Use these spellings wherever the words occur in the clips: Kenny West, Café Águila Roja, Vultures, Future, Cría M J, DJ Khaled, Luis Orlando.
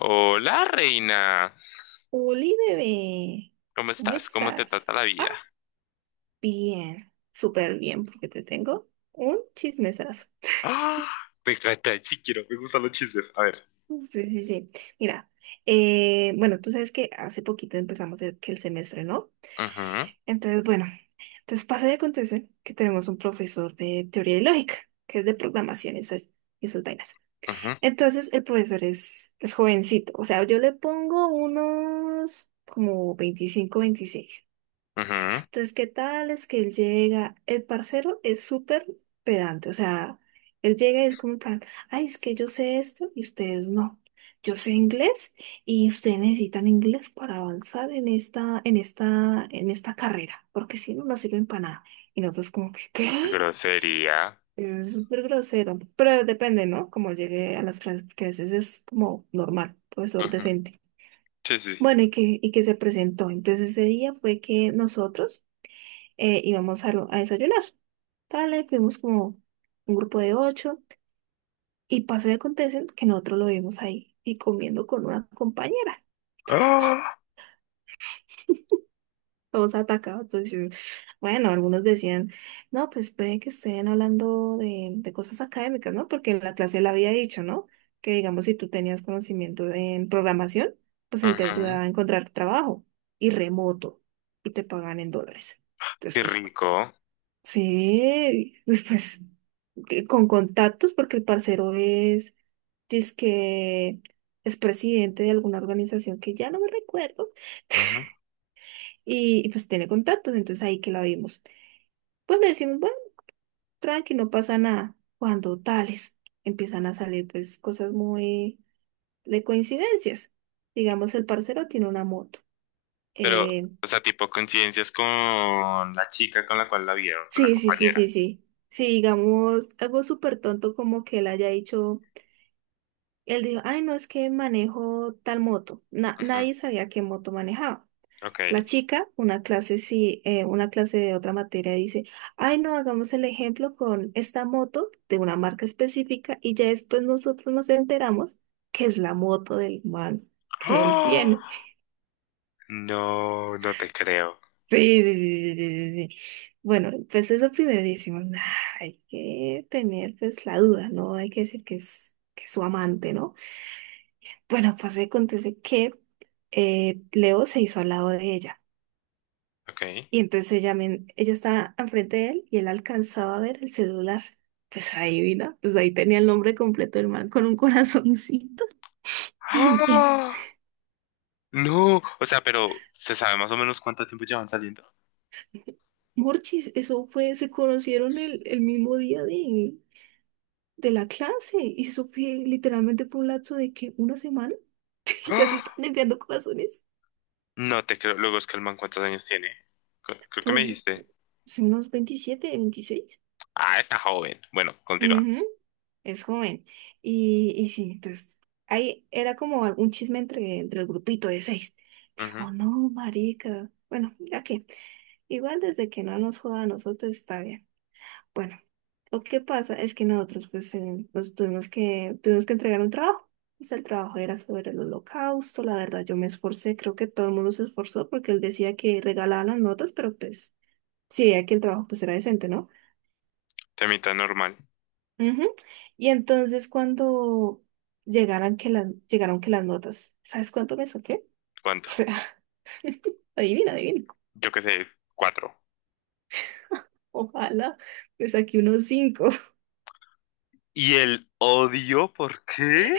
Hola, reina. Oli, bebé, ¿Cómo ¿cómo estás? ¿Cómo te trata estás? la Ah, vida? bien, súper bien, porque te tengo un chismesazo. ¡Ah! Me encanta, sí quiero, me gustan los chismes. A ver. Sí, sí, sí. Mira, bueno, tú sabes que hace poquito empezamos que el semestre, ¿no? Ujú, Entonces, bueno, entonces pasa y acontece que tenemos un profesor de teoría y lógica, que es de programación y esas vainas. ujú, Entonces, el profesor es jovencito, o sea, yo le pongo unos como 25, 26. ujú. Entonces, ¿qué tal? Es que él llega, el parcero es súper pedante, o sea, él llega y es como en plan, ay, es que yo sé esto y ustedes no. Yo sé inglés y ustedes necesitan inglés para avanzar en esta carrera, porque si no, no sirven para nada. Y nosotros como que, ¿qué? Grosería. Es súper grosero, pero depende, ¿no? Como llegue a las clases, porque a veces es como normal, profesor Ujú. decente. Sí, sí, Bueno, sí. y que se presentó. Entonces ese día fue que nosotros íbamos a desayunar. Dale, fuimos como un grupo de ocho y pasa y acontece que nosotros lo vimos ahí y comiendo con una compañera. Entonces, ¡Ah! todos atacados. Entonces, bueno, algunos decían, no, pues puede que estén hablando de cosas académicas, ¿no? Porque en la clase le había dicho, ¿no? Que digamos, si tú tenías conocimiento en programación, pues él te Ujú. ayudaba a encontrar trabajo y remoto y te pagan en dólares. Entonces, Qué pues, rico. sí, pues. Que- con contactos, porque el parcero es, que es presidente de alguna organización que ya no me recuerdo, Ujú. y pues tiene contactos, entonces ahí que la vimos. Pues le decimos, bueno, tranqui, no pasa nada. Cuando tales empiezan a salir pues cosas muy de coincidencias. Digamos, el parcero tiene una moto. Pero, Eh, o sea, tipo coincidencias con la chica con la cual la vieron, con la sí, sí, sí, compañera. sí, sí. Sí, digamos, algo súper tonto como que él haya dicho. Él dijo, ay, no, es que manejo tal moto. Na- Ujú. nadie sabía qué moto manejaba. Ok. La chica, una clase, sí, una clase de otra materia, dice, ay, no, hagamos el ejemplo con esta moto de una marca específica y ya después nosotros nos enteramos que es la moto del man que él ¡Ah! tiene. No, no te creo. Sí, sí, sí, sí, sí, sí, sí. Bueno, pues eso primero decimos, "Nah, hay que tener pues la duda, ¿no? Hay que decir que es, su amante, ¿no? Bueno, pues acontece que Leo se hizo al lado de ella Ok. y entonces ella estaba enfrente de él y él alcanzaba a ver el celular. Pues adivina, pues ahí tenía el nombre completo del man con un corazoncito y bien. ¡Ah! No, o sea, pero ¿se sabe más o menos cuánto tiempo llevan saliendo? Morchis, eso fue, se conocieron el mismo día de la clase y eso fue literalmente por un lapso de que una semana y ya se ¡Ah! están enviando corazones. No te creo. Luego es que el man, ¿cuántos años tiene? Creo que me Pues dijiste. son unos 27 26. Ah, está joven. Bueno, continúa. Ujú. Es joven. Y sí, entonces ahí era como algún chisme entre el grupito de seis. Ujú. Dijo, no, marica. Bueno, ya que igual desde que no nos joda a nosotros está bien. Bueno, lo que pasa es que nosotros pues nos tuvimos que entregar un trabajo. Pues el trabajo era sobre el holocausto, la verdad yo me esforcé, creo que todo el mundo se esforzó porque él decía que regalaban las notas, pero pues sí, veía que el trabajo pues era decente, ¿no? Temita normal. Ujú. Y entonces cuando llegaran que las, llegaron que las notas, ¿sabes cuánto me saqué? ¿Cuánto? O sea, adivina, adivina. Yo qué sé, cuatro. Ojalá, me saqué unos cinco. ¿Y el odio? ¿Por qué?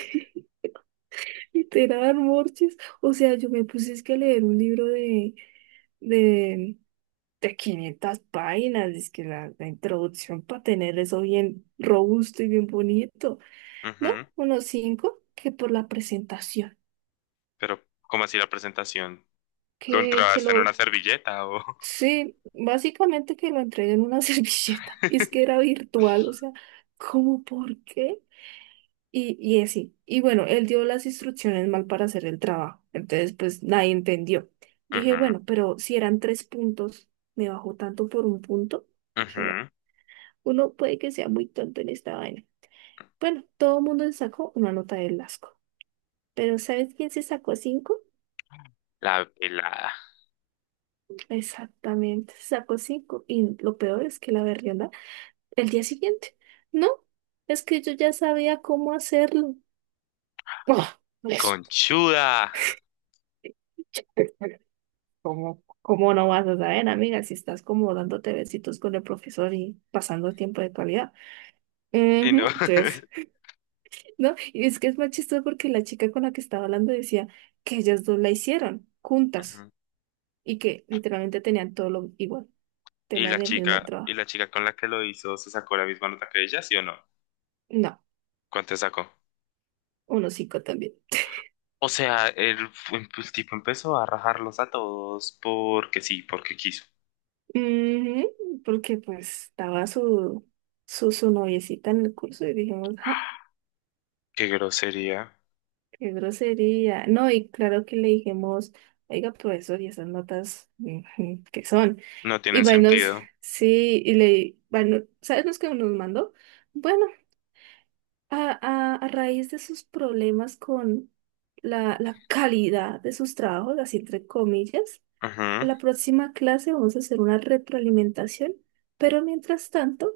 Literal, Morches. O sea, yo me puse es que a leer un libro de, de 500 páginas. Es que la introducción para tener eso bien robusto y bien bonito. ¿No? Ujú. Unos cinco que por la presentación. Pero ¿cómo así la presentación? ¿Lo Que entraste en una lo servilleta o...? sí, básicamente que lo entregué en una servilleta. Y es que era virtual, o sea, ¿cómo por qué? Y así. Y bueno, él dio las instrucciones mal para hacer el trabajo. Entonces, pues nadie entendió. Dije, Ujú, bueno, pero si eran tres puntos, me bajó tanto por un punto. Dije, bueno, ujú. uno puede que sea muy tonto en esta vaina. Bueno, todo el mundo se sacó una nota del asco. Pero ¿sabes quién se sacó cinco? La pelada. Exactamente, se sacó cinco. Y lo peor es que la verdad el día siguiente. No, es que yo ya sabía cómo hacerlo. Ah, pues, Conchuda. ¿cómo, ¿cómo no vas a saber, amiga, si estás como dándote besitos con el profesor y pasando tiempo de calidad? Sí, ¿no? Ujú, entonces, ¿no? Y es que es más chistoso porque la chica con la que estaba hablando decía que ellas dos la hicieron juntas Ujú. y que literalmente tenían todo lo igual, tenían el mismo Y trabajo. la chica con la que lo hizo, ¿se sacó la misma nota que ella, sí o no? No, ¿Cuánto sacó? unos cinco también. O sea, el tipo empezó a rajarlos a todos porque sí, porque quiso. Ujú, porque pues estaba su noviecita en el curso y dijimos, ja, Qué grosería. qué grosería. No, y claro que le dijimos, oiga, profesor, ¿y esas notas ujú, qué son? No tienen Y bueno, sentido. sí, y le, bueno, ¿sabes los que nos mandó? Bueno, a raíz de sus problemas con la calidad de sus trabajos, así entre comillas, Ajá. la próxima clase vamos a hacer una retroalimentación, pero mientras tanto,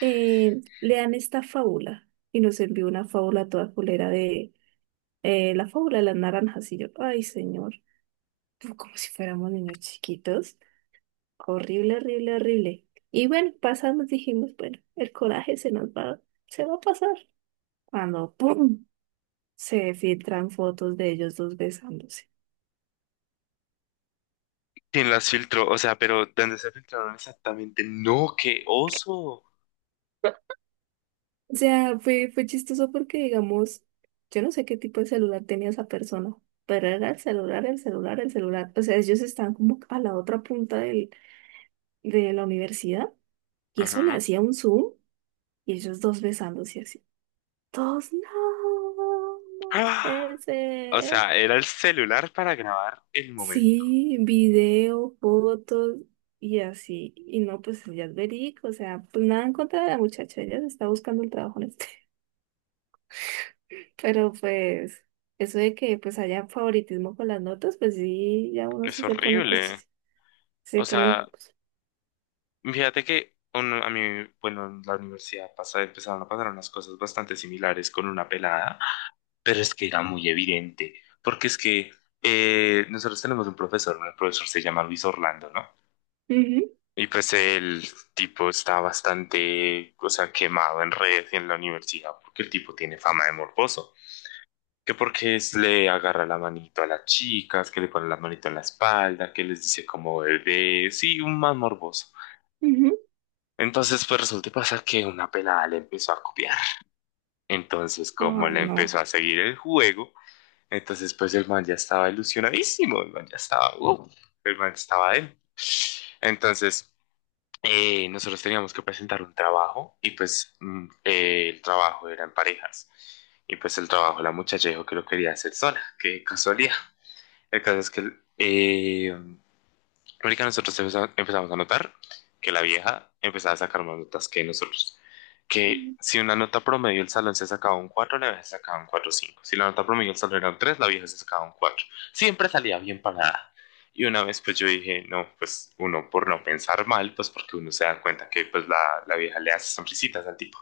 lean esta fábula y nos envió una fábula toda culera de la fábula de las naranjas y yo, ay señor, pues, como si fuéramos niños chiquitos, horrible, horrible, horrible. Y bueno, pasamos, dijimos, bueno, el coraje se nos va, se va a pasar. Cuando, ¡pum! Se filtran fotos de ellos dos besándose. ¿Quién las filtró? O sea, pero ¿dónde se filtraron exactamente? No, qué oso. O sea, fue, fue chistoso porque, digamos, yo no sé qué tipo de celular tenía esa persona, pero era el celular, el celular, el celular. O sea, ellos estaban como a la otra punta del, de la universidad y eso le Ajá. hacía un zoom y ellos dos besándose así. Todos, no, no ¡Ah! puede O ser. sea, era el celular para grabar el momento. Sí, video, fotos y así. Y no, pues ya es verídico. O sea, pues nada en contra de la muchacha, ella se está buscando el trabajo en este. Pero pues, eso de que pues haya favoritismo con las notas, pues sí, ya uno Es sí se pone, pues, horrible. chis- se O pone, sea, pues, fíjate que uno, a mí, bueno, en la universidad pasa, empezaron a pasar unas cosas bastante similares con una pelada. Pero es que era muy evidente, porque es que nosotros tenemos un profesor, ¿no? El profesor se llama Luis Orlando, ¿no? ujú, Y pues el tipo está bastante, o sea, quemado en redes y en la universidad, porque el tipo tiene fama de morboso. Que porque le agarra la manito a las chicas, que le pone la manito en la espalda, que les dice como bebé, sí, un más morboso. ujú. Entonces, pues resulta y pasa que una pelada le empezó a copiar. Entonces, como Ay, le empezó no. a seguir el juego, entonces pues el man ya estaba ilusionadísimo, el man ya estaba, el man estaba él. Entonces, nosotros teníamos que presentar un trabajo y pues el trabajo era en parejas. Y pues el trabajo, la muchacha dijo que lo quería hacer sola, qué casualidad. El caso es que eh, marica, nosotros empezamos a notar que la vieja empezaba a sacar más notas que nosotros. Que si una nota promedio el salón se sacaba un 4, la vieja se sacaba un cuatro cinco. Si la nota promedio el salón era un 3, la vieja se sacaba un 4. Siempre salía bien parada. Y una vez pues yo dije, no, pues uno por no pensar mal, pues porque uno se da cuenta que pues la vieja le hace sonrisitas al tipo.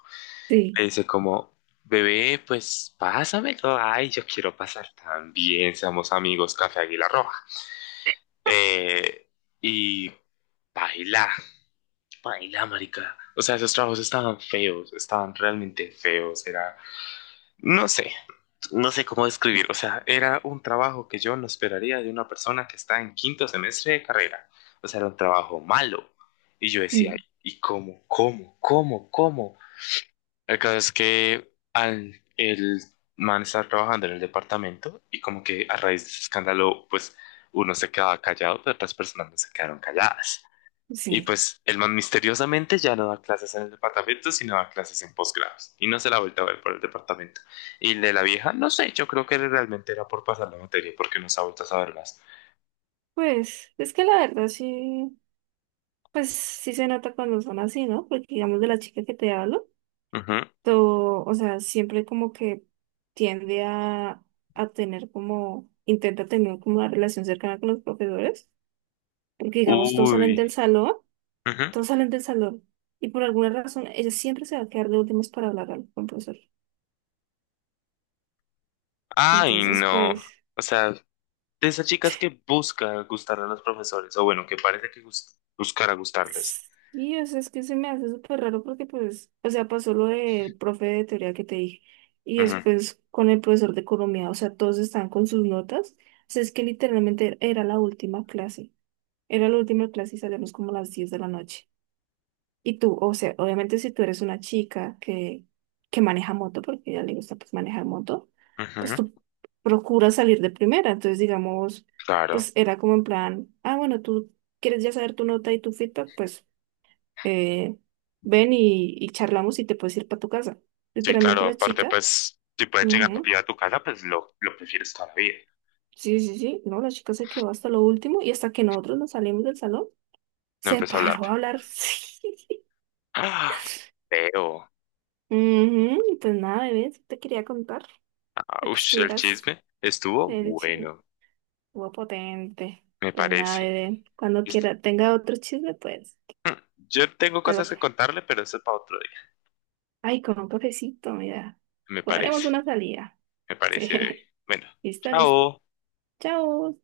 Sí, Le dice como, bebé, pues pásamelo. Ay, yo quiero pasar también. Seamos amigos, Café Águila Roja. Eh, y baila, baila, marica. O sea, esos trabajos estaban feos, estaban realmente feos. Era, no sé, no sé cómo describir. O sea, era un trabajo que yo no esperaría de una persona que está en quinto semestre de carrera. O sea, era un trabajo malo. Y yo decía, sí, ¿y cómo, cómo, cómo, cómo? El caso es que al el man estaba trabajando en el departamento y como que a raíz de ese escándalo, pues uno se quedaba callado, pero otras personas no se quedaron calladas. Y sí. pues el man misteriosamente ya no da clases en el departamento, sino da clases en posgrados. Y no se la ha vuelto a ver por el departamento. Y el de la vieja, no sé, yo creo que realmente era por pasar la materia, porque no se ha vuelto a saber más. Pues, es que la verdad sí, pues sí se nota cuando son así, ¿no? Porque digamos de la chica que te hablo, Ujú. todo, o sea, siempre como que tiende a tener como, intenta tener como una relación cercana con los profesores, porque digamos todos salen Uy. del salón. Ujú. Todos salen del salón y por alguna razón ella siempre se va a quedar de últimas para hablar con el profesor. Ay, Entonces, no. pues, O sea, de esas chicas que busca gustar a los profesores, o bueno, que parece que buscar a gustarles. y o sea, es que se me hace súper raro porque, pues, o sea, pasó lo del profe de teoría que te dije y después con el profesor de economía, o sea, todos están con sus notas. O sea, es que literalmente era la última clase, era la última clase y salíamos como a las 10 de la noche. Y tú, o sea, obviamente si tú eres una chica que maneja moto, porque a ella le gusta pues manejar moto, Ujú, pues ujú, tú procuras salir de primera. Entonces, digamos, claro. pues era como en plan, ah, bueno, tú quieres ya saber tu nota y tu feedback, pues eh, ven y charlamos y te puedes ir para tu casa. Sí, Literalmente claro. la Aparte, chica, pues, si puedes llegar ujú, rápido a tu casa, pues lo prefieres toda la vida. sí, sí, sí, no, la chica se quedó hasta lo último y hasta que nosotros nos salimos del salón, No se empiezo a hablar. paró a hablar. Sí, sí. ¡Ah! Feo. Ujú, pues nada, bebé, eso te quería contar. Para que Ush, el estuvieras, chisme estuvo el chisme bueno, estuvo potente. me Pues nada, parece. bebé, cuando Es- quiera, tenga otro chisme, pues, Mm, Yo tengo te lo- cosas que contarle, pero eso es para otro día. ay, con un cafecito, mira, Me parece, cuadremos una salida. me Sí, parece, bebé. Bueno, listo, listo. chao. Chao.